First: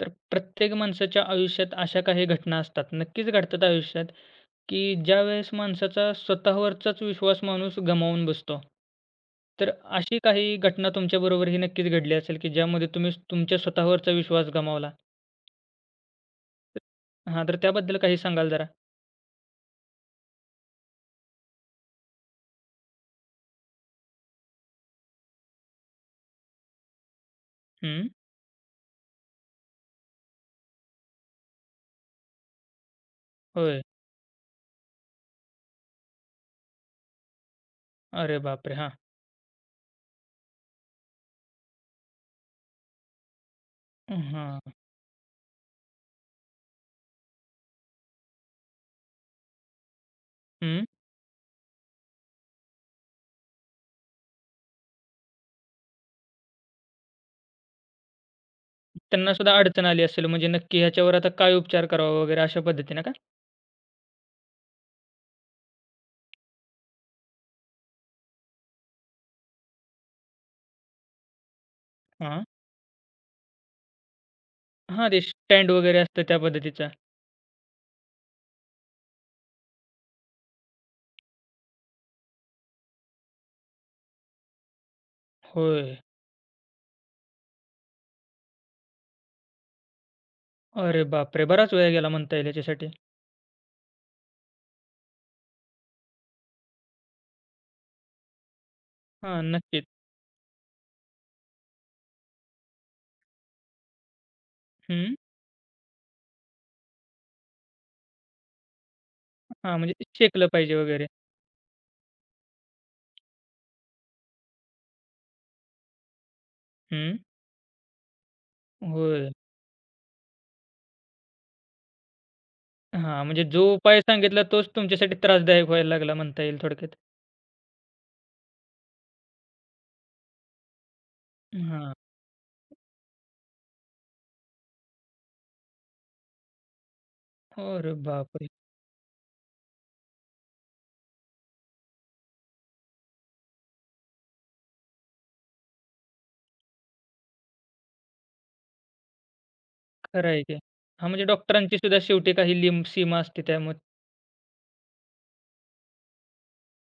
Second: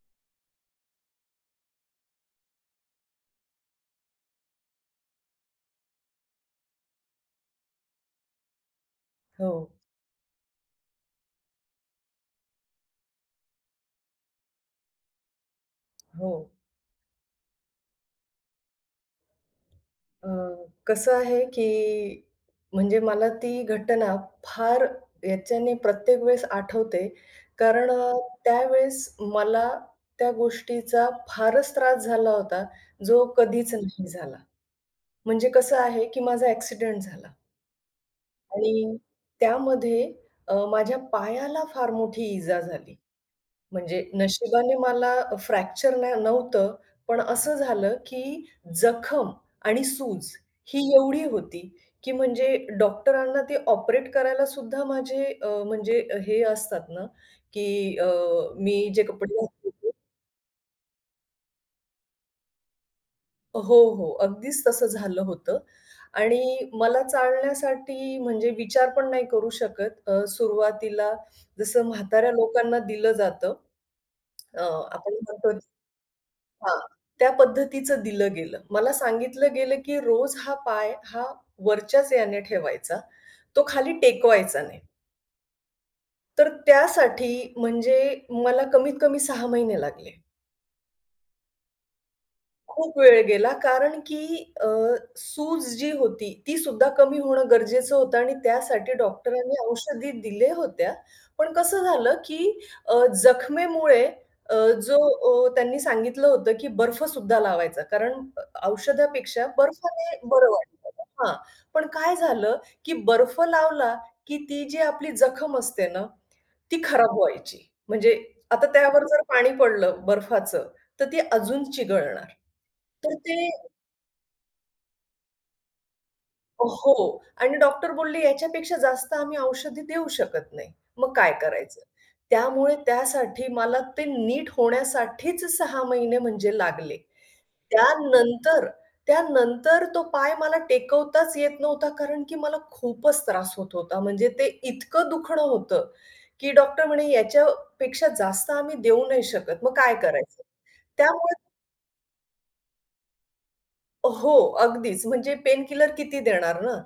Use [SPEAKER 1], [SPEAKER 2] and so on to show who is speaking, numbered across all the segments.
[SPEAKER 1] तर प्रत्येक माणसाच्या आयुष्यात अशा काही घटना असतात, नक्कीच घडतात आयुष्यात, की ज्यावेळेस माणसाचा स्वतःवरचाच विश्वास माणूस गमावून बसतो.
[SPEAKER 2] हो,
[SPEAKER 1] तर अशी काही घटना तुमच्याबरोबरही नक्कीच घडली असेल, की ज्यामध्ये तुम्ही तुमच्या स्वतःवरचा विश्वास गमावला?
[SPEAKER 2] हो.
[SPEAKER 1] हां, तर त्याबद्दल काही सांगाल जरा?
[SPEAKER 2] अ, कसं आहे, की म्हणजे मला ती घटना फार याच्याने प्रत्येक वेळेस आठवते. कारण
[SPEAKER 1] हं,
[SPEAKER 2] त्यावेळेस मला त्या गोष्टीचा फारच त्रास झाला होता, जो कधीच
[SPEAKER 1] होय.
[SPEAKER 2] नाही झाला. म्हणजे कसं आहे, की माझा ॲक्सिडेंट झाला
[SPEAKER 1] अरे बापरे! हां.
[SPEAKER 2] आणि त्यामध्ये माझ्या पायाला फार मोठी इजा झाली. म्हणजे
[SPEAKER 1] हां.
[SPEAKER 2] नशिबाने मला फ्रॅक्चर ना नव्हतं, पण असं झालं, की जखम आणि सूज ही
[SPEAKER 1] हं.
[SPEAKER 2] एवढी होती, की म्हणजे डॉक्टरांना ते ऑपरेट करायला सुद्धा माझे म्हणजे हे असतात ना, की मी जे
[SPEAKER 1] त्यांना
[SPEAKER 2] कपडे
[SPEAKER 1] सुद्धा
[SPEAKER 2] घातले
[SPEAKER 1] अडचण
[SPEAKER 2] होते
[SPEAKER 1] आली असेल म्हणजे नक्की ह्याच्यावर आता काय उपचार करावा वगैरे अशा पद्धतीने का?
[SPEAKER 2] हो, हो. अगदीच तसं झालं होतं आणि मला चालण्यासाठी म्हणजे विचार पण नाही करू शकत. सुरुवातीला जसं म्हाताऱ्या
[SPEAKER 1] हां.
[SPEAKER 2] लोकांना दिलं जातं. अ,
[SPEAKER 1] हां,
[SPEAKER 2] आपण
[SPEAKER 1] ते
[SPEAKER 2] म्हणतो
[SPEAKER 1] स्टँड वगैरे असतं त्या
[SPEAKER 2] हां,
[SPEAKER 1] पद्धतीचा.
[SPEAKER 2] त्या पद्धतीचं दिलं गेलं. मला सांगितलं गेलं, की रोज हा पाय हा वरच्याच याने ठेवायचा, तो खाली टेकवायचा नाही.
[SPEAKER 1] होय.
[SPEAKER 2] तर त्यासाठी म्हणजे मला कमीत कमी 6 महिने लागले.
[SPEAKER 1] अरे बापरे! बराच वेळ गेला म्हणता येईल याच्यासाठी.
[SPEAKER 2] खूप वेळ गेला कारण की अ, सूज जी होती ती सुद्धा कमी होणं गरजेचं होतं आणि त्यासाठी
[SPEAKER 1] हां,
[SPEAKER 2] डॉक्टरांनी
[SPEAKER 1] नक्कीच.
[SPEAKER 2] औषधी दिले होत्या. पण कसं झालं की जखमेमुळे अ, जो
[SPEAKER 1] हं.
[SPEAKER 2] त्यांनी सांगितलं होतं की बर्फ सुद्धा लावायचा कारण औषधापेक्षा
[SPEAKER 1] हां, म्हणजे
[SPEAKER 2] बर्फाने
[SPEAKER 1] शेकलं
[SPEAKER 2] बरं
[SPEAKER 1] पाहिजे
[SPEAKER 2] वाटतं
[SPEAKER 1] वगैरे.
[SPEAKER 2] हां. पण काय झालं की बर्फ लावला की ती जी आपली जखम असते ना, ती
[SPEAKER 1] हं.
[SPEAKER 2] खराब व्हायची. म्हणजे आता त्यावर जर
[SPEAKER 1] होय.
[SPEAKER 2] पाणी पडलं बर्फाचं, तर ती अजून चिघळणार. तर
[SPEAKER 1] हां,
[SPEAKER 2] ते
[SPEAKER 1] म्हणजे जो उपाय सांगितला तोच तुमच्यासाठी त्रासदायक व्हायला लागला म्हणता येईल थोडक्यात.
[SPEAKER 2] हो. आणि डॉक्टर बोलले, "याच्यापेक्षा जास्त आम्ही औषधी देऊ शकत नाही." मग काय करायचं?
[SPEAKER 1] हां.
[SPEAKER 2] त्यामुळे त्यासाठी मला ते नीट होण्यासाठीच 6 महिने म्हणजे लागले.
[SPEAKER 1] अरे बापरे!
[SPEAKER 2] त्यानंतर त्यानंतर तो पाय मला टेकवताच येत नव्हता, कारण की मला खूपच त्रास होत होता. म्हणजे ते इतकं दुखणं होतं, की डॉक्टर म्हणे, "याच्यापेक्षा जास्त आम्ही देऊ नाही शकत." मग काय
[SPEAKER 1] खरं आहे
[SPEAKER 2] करायचं?
[SPEAKER 1] की. हां, म्हणजे
[SPEAKER 2] त्यामुळे
[SPEAKER 1] डॉक्टरांची सुद्धा शेवटी काही लिंब सीमा असते त्यामुळे
[SPEAKER 2] हो, अगदीच. म्हणजे पेन किलर किती देणार ना?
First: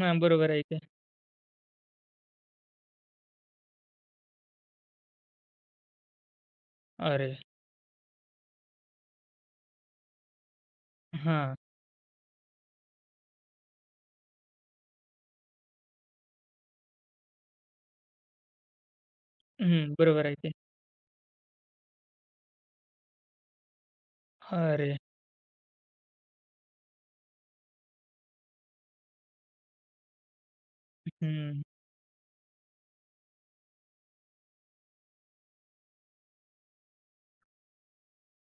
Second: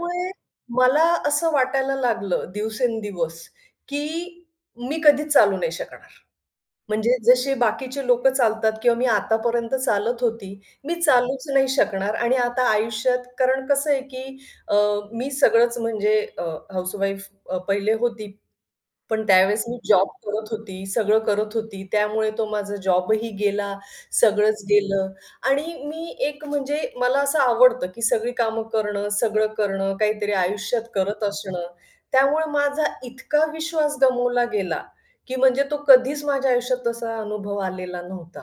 [SPEAKER 1] हां, बरोबर आहे की.
[SPEAKER 2] मला असं वाटायला लागलं दिवसेंदिवस, की मी कधीच चालू नाही शकणार. म्हणजे
[SPEAKER 1] अरे!
[SPEAKER 2] जसे बाकीचे लोक चालतात किंवा मी आतापर्यंत चालत होती, मी चालूच
[SPEAKER 1] हां.
[SPEAKER 2] नाही शकणार आणि आता आयुष्यात कारण कसं आहे, की अ, मी सगळंच म्हणजे पहिले होती. पण त्यावेळेस मी
[SPEAKER 1] हं,
[SPEAKER 2] जॉब
[SPEAKER 1] बरोबर आहे
[SPEAKER 2] करत
[SPEAKER 1] की.
[SPEAKER 2] होती, सगळं करत होती. त्यामुळे तो माझा जॉबही गेला, सगळंच
[SPEAKER 1] अरे!
[SPEAKER 2] गेलं आणि मी एक म्हणजे मला असं आवडतं, की सगळी कामं करणं, सगळं करणं, काहीतरी आयुष्यात करत
[SPEAKER 1] हं.
[SPEAKER 2] असणं. त्यामुळे माझा इतका विश्वास गमावला गेला, की म्हणजे तो कधीच माझ्या आयुष्यात तसा अनुभव आलेला नव्हता.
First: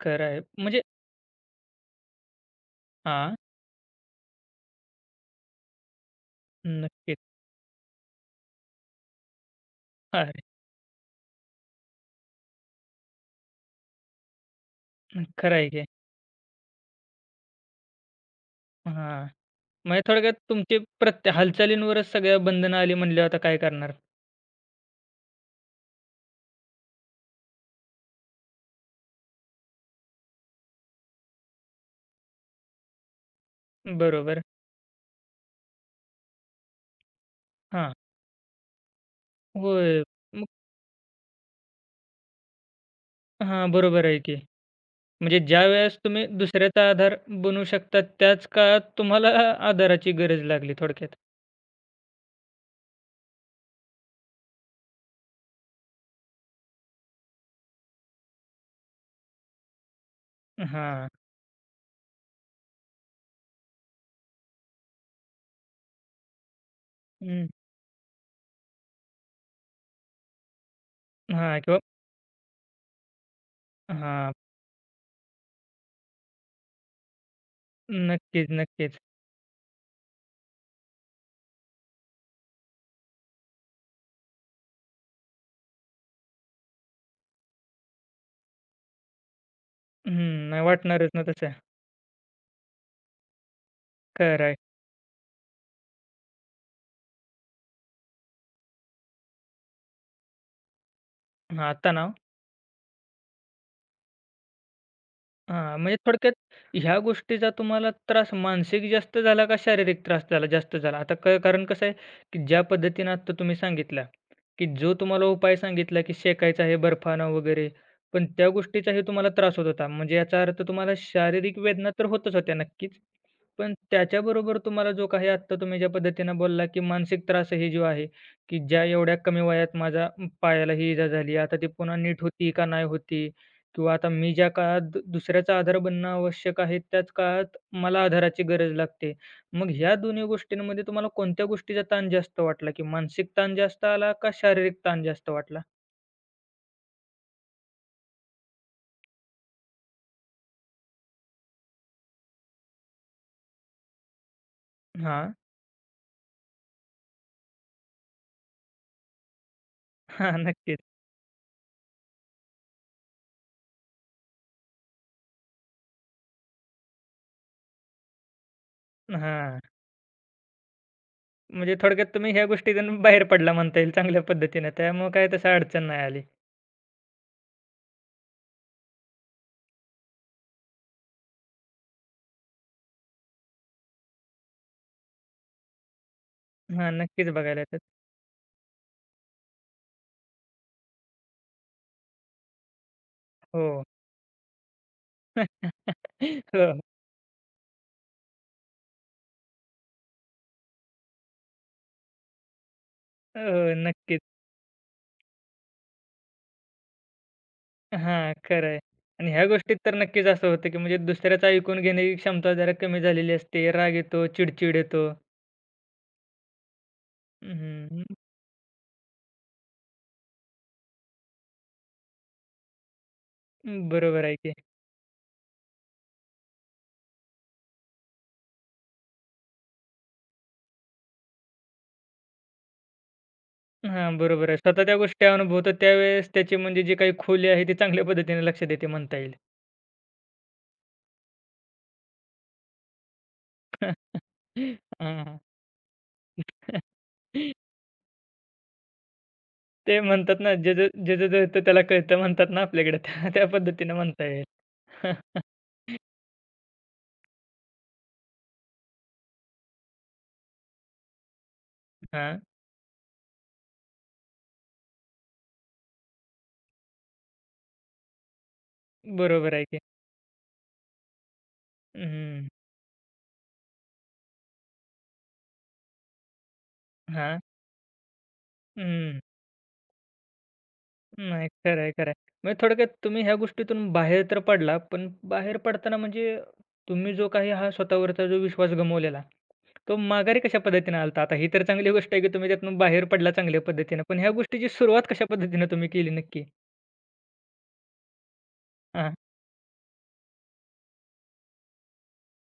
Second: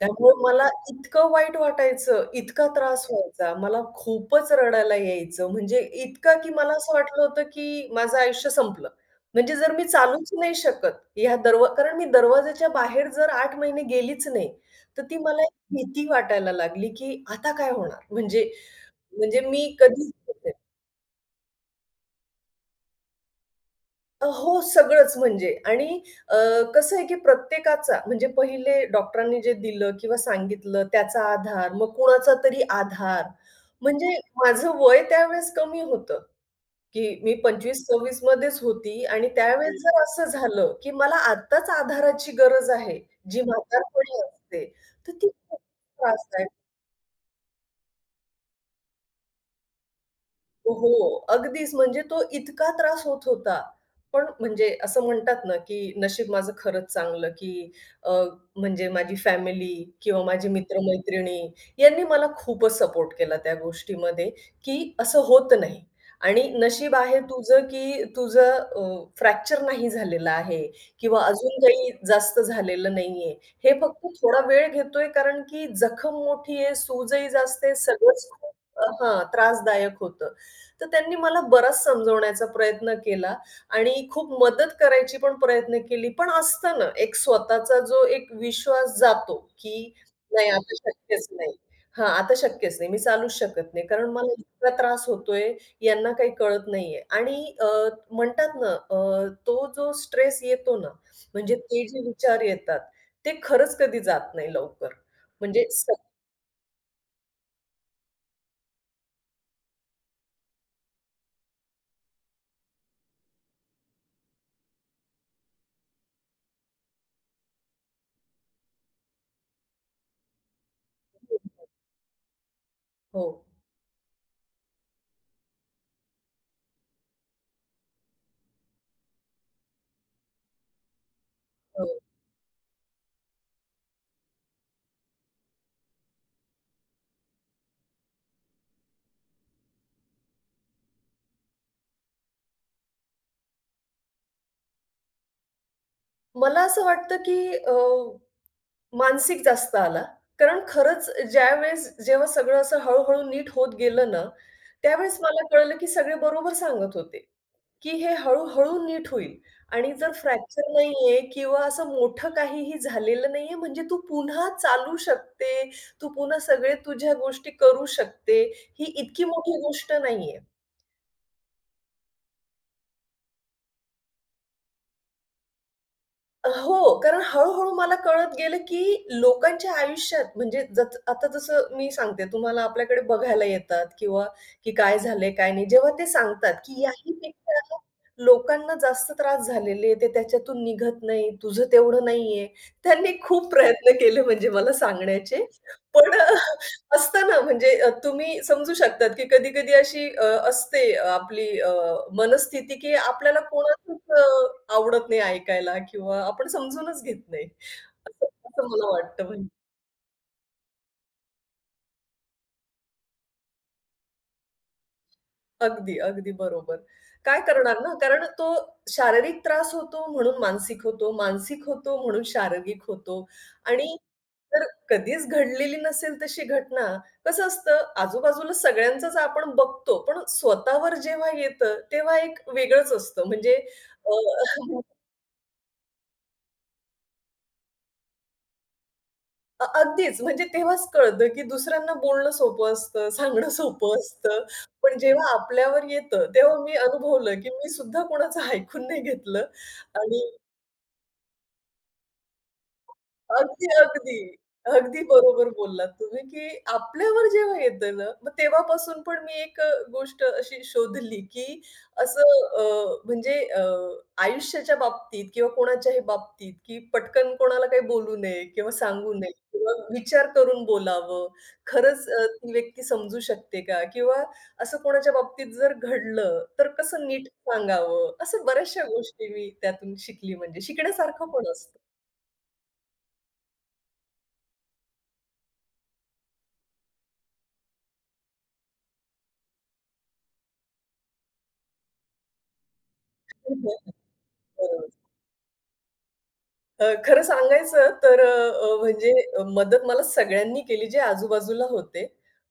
[SPEAKER 1] खरं
[SPEAKER 2] त्यामुळे
[SPEAKER 1] आहे.
[SPEAKER 2] मला
[SPEAKER 1] म्हणजे
[SPEAKER 2] इतकं वाईट वाटायचं, इतका त्रास
[SPEAKER 1] हां,
[SPEAKER 2] व्हायचा, मला खूपच रडायला यायचं. म्हणजे इतका की मला असं
[SPEAKER 1] नक्कीच.
[SPEAKER 2] वाटलं होतं की माझं आयुष्य संपलं. म्हणजे जर मी चालूच
[SPEAKER 1] अरे!
[SPEAKER 2] नाही शकत ह्या दरवा कारण मी दरवाजाच्या बाहेर जर 8 महिने गेलीच नाही, तर ती मला एक
[SPEAKER 1] खरं आहे की.
[SPEAKER 2] भीती वाटायला लागली की आता काय होणार? म्हणजे
[SPEAKER 1] हां.
[SPEAKER 2] म्हणजे मी
[SPEAKER 1] म्हणजे
[SPEAKER 2] कधीच
[SPEAKER 1] थोडक्यात तुमची हालचालींवरच सगळ्या बंधनं आली म्हणल्यावर आता काय करणार?
[SPEAKER 2] हो, सगळंच म्हणजे आणि अ, कसं आहे की प्रत्येकाचा म्हणजे पहिले डॉक्टरांनी जे दिलं किंवा सांगितलं त्याचा आधार, मग कुणाचा तरी आधार. म्हणजे
[SPEAKER 1] बरोबर.
[SPEAKER 2] माझं वय त्यावेळेस कमी होतं, की मी
[SPEAKER 1] हां.
[SPEAKER 2] 25-26 मध्येच होती आणि त्यावेळेस हं.
[SPEAKER 1] होय.
[SPEAKER 2] जर असं
[SPEAKER 1] मग
[SPEAKER 2] झालं, की मला आत्ताच आधाराची गरज आहे, जी
[SPEAKER 1] हां, बरोबर आहे
[SPEAKER 2] म्हातारपणी
[SPEAKER 1] की.
[SPEAKER 2] असते, तर ती
[SPEAKER 1] म्हणजे
[SPEAKER 2] खूप
[SPEAKER 1] ज्यावेळेस तुम्ही
[SPEAKER 2] त्रासदायक
[SPEAKER 1] दुसऱ्याचा आधार बनू शकता, त्याच काळात तुम्हाला आधाराची गरज
[SPEAKER 2] हो.
[SPEAKER 1] लागली
[SPEAKER 2] हो.
[SPEAKER 1] थोडक्यात.
[SPEAKER 2] अगदीच म्हणजे तो इतका त्रास होत होता. पण म्हणजे असं म्हणतात ना, की नशीब माझं खरंच चांगलं, की अ, म्हणजे माझी फॅमिली किंवा माझे
[SPEAKER 1] हां.
[SPEAKER 2] मित्र-मैत्रिणी यांनी मला खूपच सपोर्ट केला त्या गोष्टीमध्ये, की असं होत नाही. आणि नशीब आहे
[SPEAKER 1] हं.
[SPEAKER 2] तुझं, की तुझं फ्रॅक्चर नाही झालेलं आहे किंवा अजून
[SPEAKER 1] हां किंवा
[SPEAKER 2] काही जास्त झालेलं नाहीये. हे फक्त
[SPEAKER 1] हां.
[SPEAKER 2] थोडा वेळ घेतोय कारण की जखम मोठी आहे, सूजही जास्त आहे, सगळंच
[SPEAKER 1] नक्कीच,
[SPEAKER 2] खूप
[SPEAKER 1] नक्कीच.
[SPEAKER 2] हां, त्रासदायक होतं. तर त्यांनी मला बराच समजवण्याचा प्रयत्न केला आणि खूप मदत करायची पण प्रयत्न केली. पण असतं ना, एक स्वतःचा जो एक विश्वास जातो, की नाही
[SPEAKER 1] हं. नाही
[SPEAKER 2] आता
[SPEAKER 1] वाटणारच ना
[SPEAKER 2] शक्यच
[SPEAKER 1] तसं.
[SPEAKER 2] नाही. हां, आता शक्यच नाही. मी चालूच शकत नाही. कारण मला
[SPEAKER 1] खरं आहे.
[SPEAKER 2] इतका त्रास होतोय, यांना काही कळत नाहीये. आणि म्हणतात ना, तो जो स्ट्रेस येतो ना, म्हणजे
[SPEAKER 1] हां,
[SPEAKER 2] ते जे
[SPEAKER 1] तणाव
[SPEAKER 2] विचार येतात, ते खरंच कधी जात नाही लवकर. म्हणजे
[SPEAKER 1] हां, म्हणजे थोडक्यात ह्या गोष्टीचा तुम्हाला त्रास मानसिक जास्त झाला का शारीरिक त्रास झाला जास्त झाला? आता कारण कसं आहे, की ज्या पद्धतीनं आत्ता तुम्ही सांगितला, की जो तुम्हाला उपाय सांगितला, की शेकायचं आहे बर्फानं वगैरे, पण त्या गोष्टीचाही तुम्हाला त्रास होत होता. म्हणजे याचा अर्थ तुम्हाला शारीरिक वेदना तर होतच होत्या नक्कीच.
[SPEAKER 2] हो,
[SPEAKER 1] पण त्याच्याबरोबर तुम्हाला जो काही आत्ता तुम्ही ज्या पद्धतीनं बोलला, की मानसिक त्रासही जो आहे, की ज्या एवढ्या कमी वयात माझ्या पायाला ही इजा झाली, आता ती
[SPEAKER 2] हो.
[SPEAKER 1] पुन्हा नीट होती का नाही होती? किंवा आता मी ज्या काळात दुसऱ्याचा आधार बनणं आवश्यक आहे, त्याच काळात मला आधाराची गरज लागते. मग ह्या दोन्ही गोष्टींमध्ये तुम्हाला कोणत्या गोष्टीचा ताण जास्त वाटला, की मानसिक ताण जास्त आला का शारीरिक ताण जास्त वाटला?
[SPEAKER 2] मला असं वाटतं, की मानसिक जास्त आला. कारण खरंच ज्यावेळेस जेव्हा सगळं असं हळू नीट होत गेलं ना, त्यावेळेस
[SPEAKER 1] हां,
[SPEAKER 2] मला कळलं की सगळे बरोबर सांगत होते, की हे हळू-हळू नीट होईल आणि जर
[SPEAKER 1] हां,
[SPEAKER 2] फ्रॅक्चर
[SPEAKER 1] नक्कीच.
[SPEAKER 2] नाहीये किंवा असं मोठं काहीही झालेलं नाहीये म्हणजे तू पुन्हा चालू शकते, तू पुन्हा सगळे तुझ्या गोष्टी करू शकते. ही इतकी मोठी
[SPEAKER 1] हां,
[SPEAKER 2] गोष्ट नाहीये.
[SPEAKER 1] म्हणजे थोडक्यात तुम्ही ह्या गोष्टीतून बाहेर पडला म्हणता येईल चांगल्या पद्धतीनं. त्यामुळे काही तसं अडचण नाही आली.
[SPEAKER 2] हो, कारण हळू-हळू मला कळत गेलं, की लोकांच्या आयुष्यात म्हणजे जत आता जसं मी सांगते तुम्हाला आपल्याकडे बघायला येतात किंवा की काय झालंय, काय नाही. जेव्हा ते सांगतात, की
[SPEAKER 1] हां, नक्कीच बघायला
[SPEAKER 2] याहीपेक्षा
[SPEAKER 1] येतात.
[SPEAKER 2] लोकांना जास्त त्रास झालेले आहेत, ते त्याच्यातून निघत नाही, तुझं तेवढं नाहीये. त्यांनी खूप
[SPEAKER 1] हो.
[SPEAKER 2] प्रयत्न केले म्हणजे मला सांगण्याचे. पण
[SPEAKER 1] हो,
[SPEAKER 2] असतं ना म्हणजे तुम्ही समजू शकतात, की कधी-कधी अशी असते आपली मनस्थिती, की आपल्याला
[SPEAKER 1] हो,
[SPEAKER 2] कोणाचंच
[SPEAKER 1] नक्कीच.
[SPEAKER 2] आवडत नाही ऐकायला किंवा आपण समजूनच घेत नाही. असं
[SPEAKER 1] हां, खरं
[SPEAKER 2] असं
[SPEAKER 1] आहे.
[SPEAKER 2] मला वाटतं
[SPEAKER 1] आणि ह्या
[SPEAKER 2] म्हणजे.
[SPEAKER 1] गोष्टीत तर नक्कीच असं होतं, की म्हणजे दुसऱ्याचं ऐकून घेण्याची क्षमता जरा कमी झालेली असते. राग येतो, चिड-चिड येतो.
[SPEAKER 2] अगदी, अगदी बरोबर. काय
[SPEAKER 1] हं,
[SPEAKER 2] करणार ना,
[SPEAKER 1] हं.
[SPEAKER 2] कारण तो शारीरिक त्रास होतो म्हणून मानसिक होतो, मानसिक होतो म्हणून शारीरिक होतो आणि
[SPEAKER 1] बरोबर आहे की.
[SPEAKER 2] जर कधीच घडलेली नसेल तशी घटना, कसं असतं आजूबाजूला सगळ्यांचंच आपण बघतो, पण स्वतःवर जेव्हा येतं तेव्हा एक वेगळंच असतं. म्हणजे
[SPEAKER 1] हां,
[SPEAKER 2] अ,
[SPEAKER 1] बरोबर आहे. स्वतः त्या गोष्टी अनुभवतो त्यावेळेस त्याची म्हणजे जी काही खोली आहे ती चांगल्या पद्धतीने लक्षात येते म्हणता येईल.
[SPEAKER 2] अगदीच म्हणजे तेव्हाच कळतं, की दुसऱ्यांना बोलणं सोपं असतं, सांगणं सोपं असतं. पण जेव्हा
[SPEAKER 1] हां.
[SPEAKER 2] आपल्यावर येतं, तेव्हा मी अनुभवलं, की मी सुद्धा कोणाचं ऐकून नाही घेतलं
[SPEAKER 1] ते
[SPEAKER 2] आणि
[SPEAKER 1] म्हणतात ना, "ज्याचं ज्याचं जळतं त्याला कळतं" म्हणतात ना आपल्याकडे त्या त्या
[SPEAKER 2] अगदी,
[SPEAKER 1] पद्धतीने
[SPEAKER 2] अगदी.
[SPEAKER 1] म्हणता येईल.
[SPEAKER 2] अगदी बरोबर बोललात तुम्ही, की आपल्यावर जेव्हा येतं ना, मग तेव्हापासून पण मी एक गोष्ट अशी शोधली, की असं
[SPEAKER 1] हां,
[SPEAKER 2] अ, म्हणजे आयुष्याच्या बाबतीत किंवा कोणाच्याही बाबतीत, की पटकन कोणाला काही बोलू नये किंवा सांगू नये
[SPEAKER 1] बरोबर आहे
[SPEAKER 2] किंवा
[SPEAKER 1] की.
[SPEAKER 2] विचार करून बोलावं. खरंच
[SPEAKER 1] हं,
[SPEAKER 2] ती व्यक्ती समजू शकते का? किंवा असं कोणाच्या बाबतीत जर घडलं, तर कसं नीट
[SPEAKER 1] हां.
[SPEAKER 2] सांगावं? असं बऱ्याचशा
[SPEAKER 1] हं.
[SPEAKER 2] गोष्टी मी त्यातून शिकली म्हणजे शिकण्यासारखं
[SPEAKER 1] नाही,
[SPEAKER 2] पण असतं.
[SPEAKER 1] खरं आहे, खरं आहे. म्हणजे थोडक्यात तुम्ही ह्या गोष्टीतून बाहेर तर पडला, पण बाहेर पडताना म्हणजे तुम्ही जो काही हा स्वतःवरचा जो विश्वास गमावलेला, तो माघारी कशा पद्धतीनं आला? आता ही तर चांगली गोष्ट आहे, की तुम्ही त्यातून बाहेर पडला चांगल्या पद्धतीनं. पण ह्या गोष्टीची
[SPEAKER 2] बरोबर.
[SPEAKER 1] सुरुवात कशा पद्धतीनं तुम्ही केली नक्की?
[SPEAKER 2] खरं सांगायचं तर अ, अ, म्हणजे
[SPEAKER 1] हां,
[SPEAKER 2] मदत मला सगळ्यांनी केली जे आजूबाजूला होते.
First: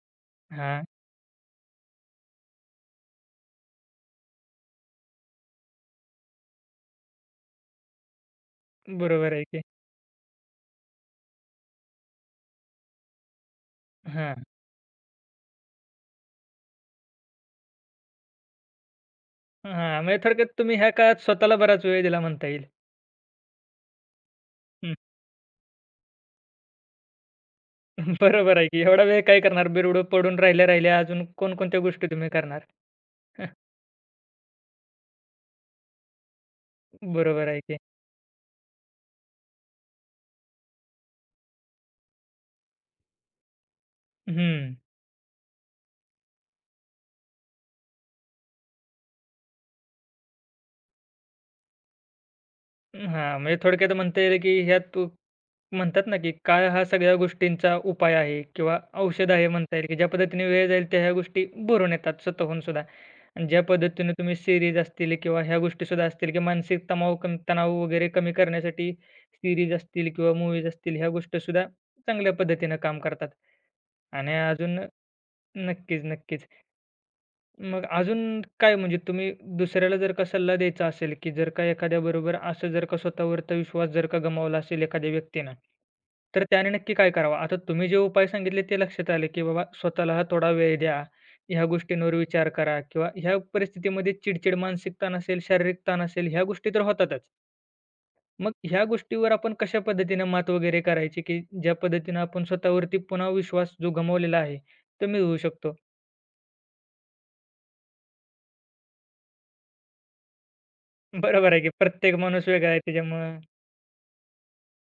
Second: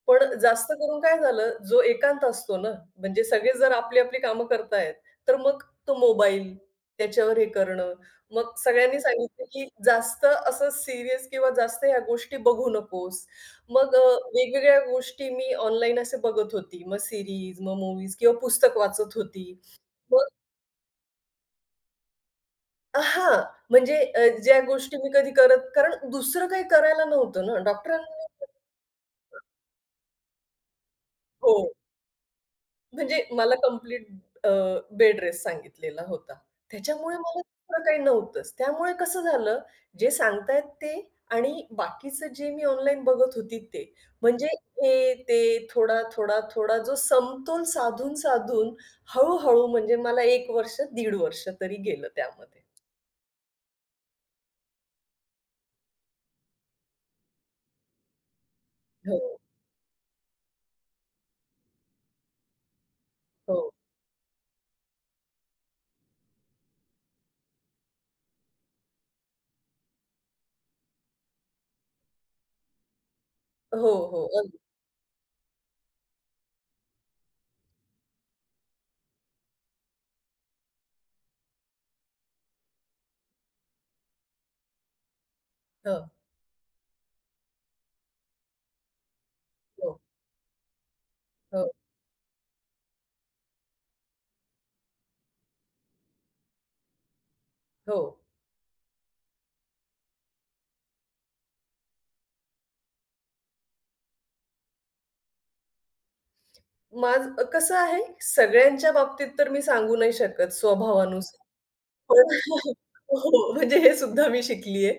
[SPEAKER 2] पण जास्त
[SPEAKER 1] हां.
[SPEAKER 2] करून काय झालं, जो एकांत असतो ना, म्हणजे सगळे जर आपली आपली कामं करतायत, तर मग तो मोबाईल, त्याच्यावर हे करणं. मग सगळ्यांनी
[SPEAKER 1] बरोबर आहे
[SPEAKER 2] सांगितलं,
[SPEAKER 1] की.
[SPEAKER 2] की जास्त असं सीरियस किंवा जास्त ह्या गोष्टी बघू नकोस. मग
[SPEAKER 1] हां,
[SPEAKER 2] वेगवेगळ्या गोष्टी मी ऑनलाईन असे बघत होती. मग सीरीज, मग मूव्हीज किंवा पुस्तक वाचत होती.
[SPEAKER 1] हां. म्हणजे थोडक्यात तुम्ही ह्या काळात स्वतःला बराच वेळ दिला म्हणता येईल.
[SPEAKER 2] हां, म्हणजे ज्या
[SPEAKER 1] हं.
[SPEAKER 2] गोष्टी मी कधी करत कारण दुसरं काही करायला नव्हतं ना. डॉक्टरांनी
[SPEAKER 1] बरोबर आहे की. एवढा वेळ काय करणार? बिरुडं पडून राहिल्या अजून
[SPEAKER 2] हो,
[SPEAKER 1] कोणकोणत्या गोष्टी तुम्ही करणार?
[SPEAKER 2] म्हणजे मला कंप्लीट अ, बेड रेस्ट सांगितलेला होता. त्याच्यामुळे मला
[SPEAKER 1] बरोबर आहे की.
[SPEAKER 2] दुसरं काही नव्हतंच. त्यामुळे कसं झालं, जे सांगतायत ते आणि बाकीचं जे मी ऑनलाईन बघत होती ते. म्हणजे
[SPEAKER 1] हं.
[SPEAKER 2] हे, ते, थोडा, थोडा, थोडा जो समतोल साधून, साधून हळू म्हणजे मला 1 वर्ष, दीड वर्ष तरी गेलं त्यामध्ये.
[SPEAKER 1] हां, म्हणजे थोडक्यात म्हणता येईल की ह्यात तू म्हणतात ना, की काळ हा सगळ्या गोष्टींचा उपाय आहे किंवा औषध
[SPEAKER 2] हो,
[SPEAKER 1] आहे म्हणता येईल, की ज्या पद्धतीने वेळ जाईल त्या ह्या गोष्टी भरून येतात स्वतःहून सुद्धा. आणि
[SPEAKER 2] हो.
[SPEAKER 1] ज्या पद्धतीने तुम्ही सिरीज असतील किंवा ह्या गोष्टीसुद्धा असतील, की मानसिक तणाव कमी तणाव वगैरे कमी करण्यासाठी सिरीज असतील किंवा मूव्हीज असतील ह्या गोष्टीसुद्धा चांगल्या पद्धतीनं काम करतात.
[SPEAKER 2] हो, हो.
[SPEAKER 1] आणि
[SPEAKER 2] अगदी.
[SPEAKER 1] अजून नक्कीच, नक्कीच. मग अजून काय म्हणजे तुम्ही दुसऱ्याला जर का सल्ला द्यायचा असेल, की जर का एखाद्याबरोबर असं जर का स्वतःवरचा विश्वास जर का गमावला असेल एखाद्या व्यक्तीनं, तर त्याने नक्की काय करावं? आता तुम्ही जे उपाय सांगितले ते लक्षात आले, की बाबा
[SPEAKER 2] हो,
[SPEAKER 1] स्वतःला हा थोडा वेळ द्या, ह्या
[SPEAKER 2] हो.
[SPEAKER 1] गोष्टींवर विचार करा किंवा ह्या परिस्थितीमध्ये चिडचिड, मानसिक ताण असेल, शारीरिक ताण असेल, ह्या गोष्टी तर होतातच.
[SPEAKER 2] हो.
[SPEAKER 1] मग ह्या गोष्टीवर आपण कशा पद्धतीनं मात वगैरे करायची, की ज्या पद्धतीनं आपण स्वतःवरती पुन्हा विश्वास जो गमावलेला आहे, तो मिळवू शकतो?
[SPEAKER 2] माझं कसं आहे, सगळ्यांच्या बाबतीत तर मी सांगू नाही शकत हं. स्वभावानुसार.
[SPEAKER 1] बरोबर आहे की प्रत्येक
[SPEAKER 2] पण
[SPEAKER 1] माणूस वेगळा आहे त्याच्यामुळं
[SPEAKER 2] हो, म्हणजे हे सुद्धा मी शिकली आहे.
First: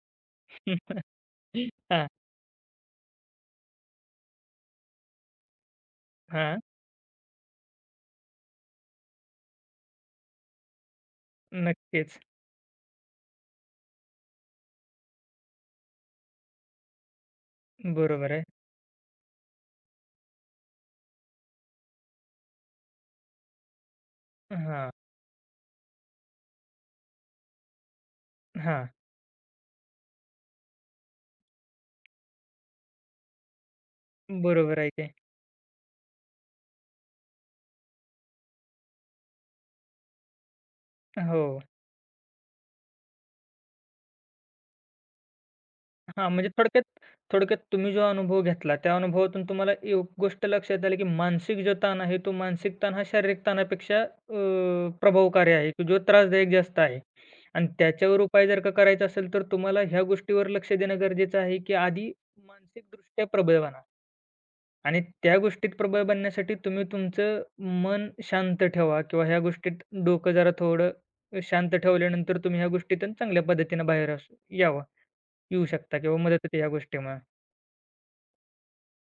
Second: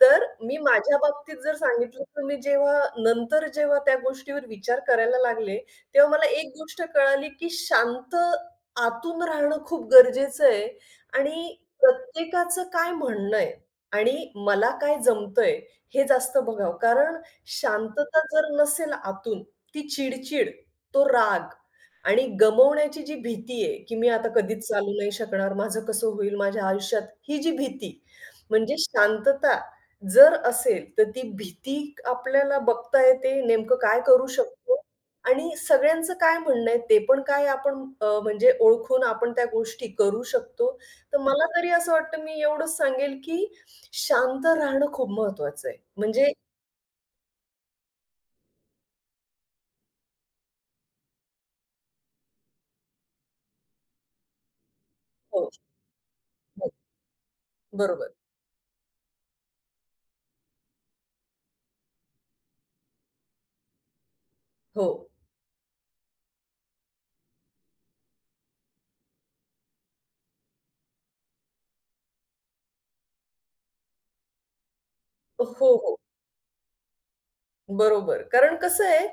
[SPEAKER 2] तर मी माझ्या बाबतीत जर सांगितलं,
[SPEAKER 1] हां,
[SPEAKER 2] तर मी जेव्हा नंतर जेव्हा त्या गोष्टीवर विचार करायला लागले, तेव्हा मला एक
[SPEAKER 1] हां.
[SPEAKER 2] गोष्ट कळाली, की शांत आतून राहणं खूप गरजेचं आहे आणि
[SPEAKER 1] नक्कीच.
[SPEAKER 2] प्रत्येकाचं काय म्हणणं आहे आणि मला काय जमतंय हे जास्त बघावं. कारण शांतता
[SPEAKER 1] बरोबर आहे.
[SPEAKER 2] जर नसेल आतून, ती चिड तो राग आणि गमवण्याची जी भीती आहे, की मी आता कधीच
[SPEAKER 1] हां,
[SPEAKER 2] चालू नाही शकणार, माझं कसं होईल माझ्या आयुष्यात, ही जी भीती. म्हणजे
[SPEAKER 1] हां.
[SPEAKER 2] शांतता जर असेल, तर ती भीती आपल्याला बघता येते, नेमकं काय करू शकतो
[SPEAKER 1] बरोबर आहे ते.
[SPEAKER 2] आणि सगळ्यांचं काय म्हणणं आहे, ते पण काय आपण म्हणजे ओळखून आपण त्या गोष्टी करू शकतो. तर
[SPEAKER 1] हो.
[SPEAKER 2] मला तरी असं वाटतं, मी एवढंच सांगेल, की शांत राहणं खूप महत्त्वाचं आहे.
[SPEAKER 1] हां,
[SPEAKER 2] म्हणजे
[SPEAKER 1] म्हणजे थोडक्यात थोडक्यात तुम्ही जो अनुभव घेतला, त्या अनुभवातून तुम्हाला एक गोष्ट लक्षात आली, की मानसिक जो ताण आहे, तो मानसिक ताण हा शारीरिक ताणापेक्षा
[SPEAKER 2] हो,
[SPEAKER 1] प्रभावकारी आहे, की जो त्रासदायक
[SPEAKER 2] हो.
[SPEAKER 1] जास्त आहे. आणि
[SPEAKER 2] बरोबर.
[SPEAKER 1] त्याच्यावर उपाय जर का करायचा असेल, तर तुम्हाला ह्या गोष्टीवर लक्ष देणं गरजेचं आहे, की आधी मानसिकदृष्ट्या प्रबळ बना.
[SPEAKER 2] हो.
[SPEAKER 1] आणि त्या गोष्टीत प्रबळ बनण्यासाठी तुम्ही तुमचं मन शांत ठेवा किंवा ह्या गोष्टीत डोकं जरा थोडं शांत ठेवल्यानंतर तुम्ही ह्या गोष्टीतून चांगल्या पद्धतीनं बाहेर असू यावा येऊ
[SPEAKER 2] हो, हो.
[SPEAKER 1] शकता किंवा मदत होते ह्या गोष्टीमुळे.
[SPEAKER 2] बरोबर. कारण कसं आहे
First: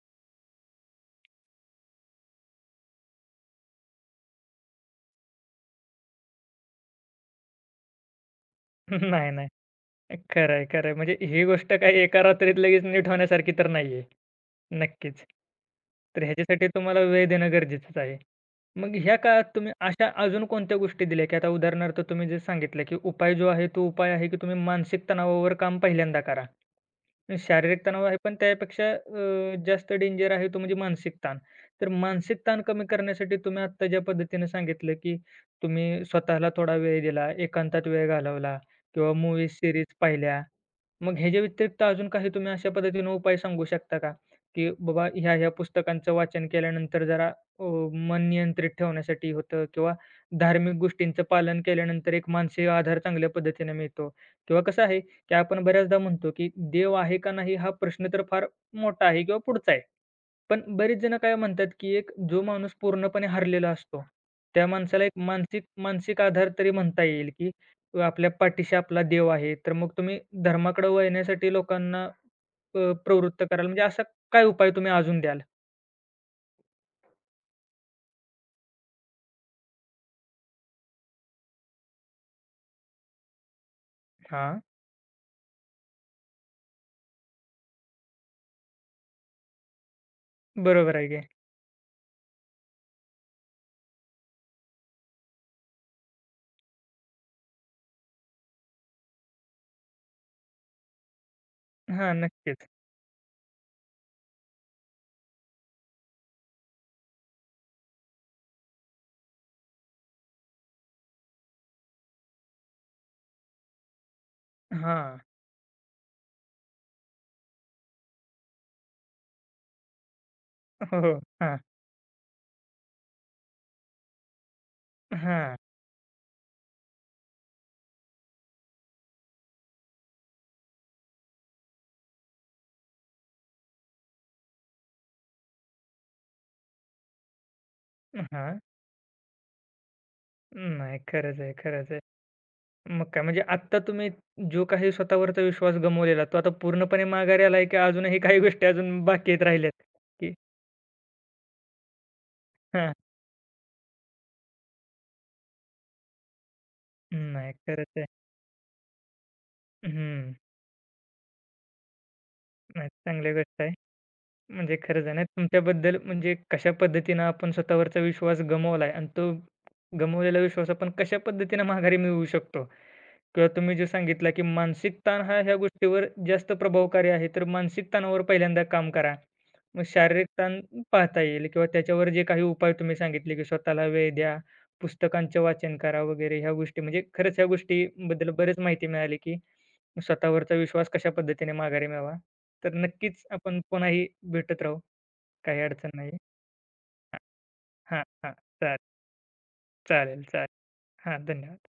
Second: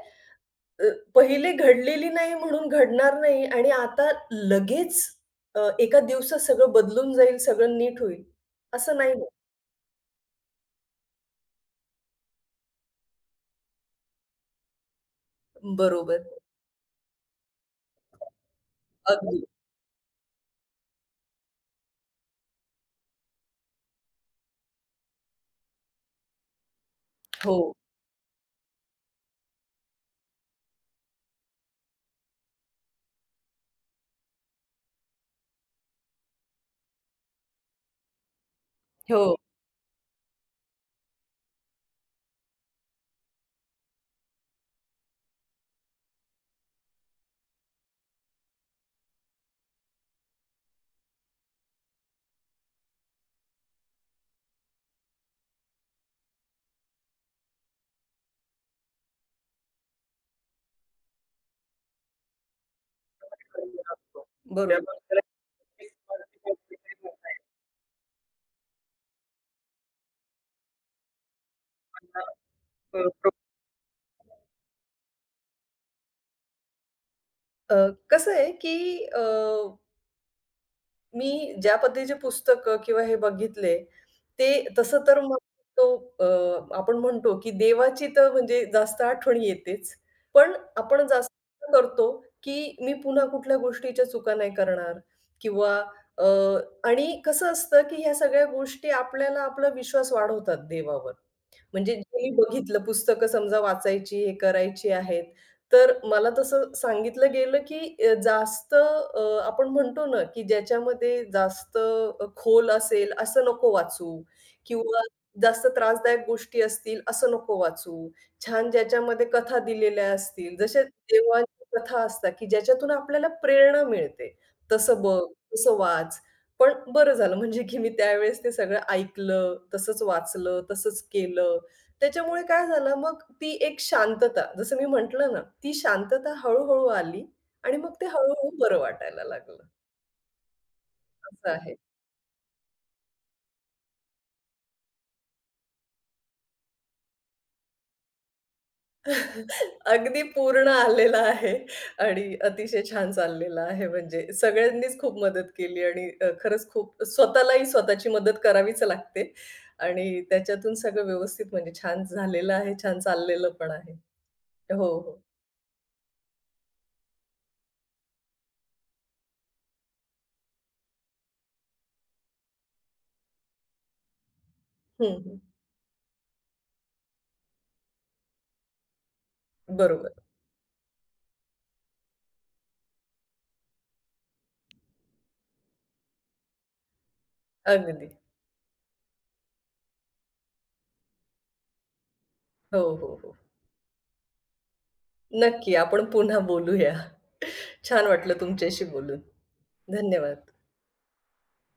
[SPEAKER 2] अ, पहिले घडलेली नाही म्हणून घडणार नाही आणि आता लगेच एका दिवसात सगळं बदलून जाईल, सगळं नीट होईल, असं नाही होत.
[SPEAKER 1] नाही, नाही. खरं आहे, खरं आहे. म्हणजे ही गोष्ट काही एका रात्रीत लगेच नीट होण्यासारखी तर नाही आहे. नक्कीच.
[SPEAKER 2] बरोबर.
[SPEAKER 1] तर ह्याच्यासाठी तुम्हाला वेळ देणं गरजेचंच आहे. मग ह्या काळात
[SPEAKER 2] अगदी.
[SPEAKER 1] तुम्ही अशा अजून कोणत्या गोष्टी दिल्या, की आता उदाहरणार्थ तुम्ही जे सांगितलं, की उपाय जो आहे तो उपाय आहे, की तुम्ही मानसिक तणावावर काम पहिल्यांदा करा.
[SPEAKER 2] हो,
[SPEAKER 1] शारीरिक तणाव आहे, पण त्यापेक्षा जास्त डेंजर आहे तो म्हणजे मानसिक ताण. तर मानसिक ताण कमी करण्यासाठी तुम्ही आत्ता ज्या पद्धतीने सांगितलं, की तुम्ही स्वतःला थोडा वेळ दिला, एकांतात वेळ घालवला किंवा
[SPEAKER 2] हो.
[SPEAKER 1] मूव्ही सीरीज पाहिल्या. मग ह्याच्या व्यतिरिक्त अजून काही तुम्ही अशा पद्धतीने उपाय सांगू शकता का? की बाबा ह्या-ह्या पुस्तकांचं वाचन केल्यानंतर जरा अ, मन नियंत्रित ठेवण्यासाठी होतं किंवा धार्मिक गोष्टींचं पालन केल्यानंतर एक मानसिक आधार चांगल्या पद्धतीने मिळतो किंवा कसं आहे की आपण बऱ्याचदा म्हणतो की देव आहे का नाही हा प्रश्न तर फार मोठा आहे किंवा पुढचा आहे. पण बरेच जण काय म्हणतात की एक जो माणूस पूर्णपणे हरलेला असतो, त्या माणसाला एक
[SPEAKER 2] बरोबर.
[SPEAKER 1] मानसिक मानसिक आधार तरी म्हणता येईल की आपल्या पाठीशी आपला देव आहे. तर मग तुम्ही धर्माकडे वळण्यासाठी लोकांना
[SPEAKER 2] त्यामुळे
[SPEAKER 1] प्रवृत्त कराल म्हणजे असा काय उपाय तुम्ही अजून द्याल?
[SPEAKER 2] अ, कसं आहे की मी ज्या पद्धतीची पुस्तकं किंवा हे बघितले,
[SPEAKER 1] हां,
[SPEAKER 2] ते तसं तर मग तो अ, आपण म्हणतो, की देवाची तर म्हणजे जास्त आठवण येतेच. पण
[SPEAKER 1] बरोबर आहे
[SPEAKER 2] आपण
[SPEAKER 1] की.
[SPEAKER 2] जास्त करतो, की मी पुन्हा कुठल्या गोष्टीच्या चुका नाही करणार किंवा अ, आणि कसं असतं, की ह्या सगळ्या गोष्टी आपल्याला आपला विश्वास वाढवतात देवावर. म्हणजे
[SPEAKER 1] हां,
[SPEAKER 2] जे मी
[SPEAKER 1] नक्कीच.
[SPEAKER 2] बघितलं पुस्तकं समजा वाचायची, हे करायची आहेत, तर मला तसं सांगितलं गेलं, की जास्त आपण म्हणतो ना, की ज्याच्यामध्ये जास्त खोल असेल असं नको वाचू किंवा
[SPEAKER 1] हां.
[SPEAKER 2] जास्त त्रासदायक गोष्टी असतील असं नको वाचू. छान ज्याच्यामध्ये कथा दिलेल्या असतील, जशा
[SPEAKER 1] हो, हो. हां,
[SPEAKER 2] देवांच्या कथा असतात, की ज्याच्यातून आपल्याला प्रेरणा मिळते. तसं बघ,
[SPEAKER 1] हां,
[SPEAKER 2] तसं वाच. पण बरं झालं म्हणजे, की मी त्यावेळेस ते सगळं ऐकलं, तसंच वाचलं, तसंच केलं. त्याच्यामुळे काय झालं मग ती एक शांतता, जसं मी म्हटलं ना, ती शांतता हळू-हळू आली आणि मग ते हळू-हळू
[SPEAKER 1] हां.
[SPEAKER 2] बरं वाटायला लागलं.
[SPEAKER 1] नाही खरंच
[SPEAKER 2] असं
[SPEAKER 1] आहे,
[SPEAKER 2] आहे.
[SPEAKER 1] खरंच आहे. मग काय म्हणजे आत्ता तुम्ही जो काही स्वतःवरचा विश्वास गमावलेला, तो आता पूर्णपणे माघारी आलाय, की अजूनही काही गोष्टी अजून बाकी आहेत राहिल्यात?
[SPEAKER 2] अगदी
[SPEAKER 1] की
[SPEAKER 2] पूर्ण आलेला आहे आणि अतिशय
[SPEAKER 1] हां.
[SPEAKER 2] छान चाललेला आहे म्हणजे सगळ्यांनीच खूप मदत केली आणि खरंच खूप
[SPEAKER 1] नाही
[SPEAKER 2] स्वतःलाही
[SPEAKER 1] खरंच आहे.
[SPEAKER 2] स्वतःची मदत करावीच लागते आणि
[SPEAKER 1] हं.
[SPEAKER 2] त्याच्यातून सगळं व्यवस्थित म्हणजे छान झालेलं आहे,
[SPEAKER 1] नाही
[SPEAKER 2] छान
[SPEAKER 1] चांगली
[SPEAKER 2] चाललेलं
[SPEAKER 1] गोष्ट आहे.
[SPEAKER 2] पण आहे.
[SPEAKER 1] म्हणजे
[SPEAKER 2] हो,
[SPEAKER 1] खरंच आहे
[SPEAKER 2] हो.
[SPEAKER 1] ना तुमच्याबद्दल म्हणजे कशा पद्धतीनं आपण स्वतःवरचा विश्वास गमावलाय आणि तो गमावलेला विश्वास आपण कशा पद्धतीनं माघारी मिळवू शकतो. किंवा तुम्ही जे सांगितला, की मानसिक
[SPEAKER 2] हं,
[SPEAKER 1] ताण
[SPEAKER 2] हं.
[SPEAKER 1] हा ह्या गोष्टीवर जास्त प्रभावकारी आहे. तर मानसिक ताणावर पहिल्यांदा काम करा. मग
[SPEAKER 2] बरोबर.
[SPEAKER 1] शारीरिक ताण पाहता येईल किंवा त्याच्यावर जे काही उपाय तुम्ही सांगितले, की स्वतःला वेळ द्या, पुस्तकांचे वाचन करा वगैरे ह्या गोष्टी म्हणजे खरंच ह्या
[SPEAKER 2] अगदी.
[SPEAKER 1] गोष्टीबद्दल बरीच माहिती मिळाली, की स्वतःवरचा विश्वास कशा पद्धतीने माघारी मिळवा. तर
[SPEAKER 2] हो, हो,
[SPEAKER 1] नक्कीच
[SPEAKER 2] हो.
[SPEAKER 1] आपण पुन्हाही भेटत राहू. काही
[SPEAKER 2] नक्की
[SPEAKER 1] अडचण
[SPEAKER 2] आपण
[SPEAKER 1] नाही.
[SPEAKER 2] पुन्हा बोलूया.
[SPEAKER 1] हां,
[SPEAKER 2] छान
[SPEAKER 1] हां.
[SPEAKER 2] वाटलं
[SPEAKER 1] चालेल,
[SPEAKER 2] तुमच्याशी बोलून.
[SPEAKER 1] चालेल,
[SPEAKER 2] धन्यवाद.
[SPEAKER 1] चालेल. हां, धन्यवाद.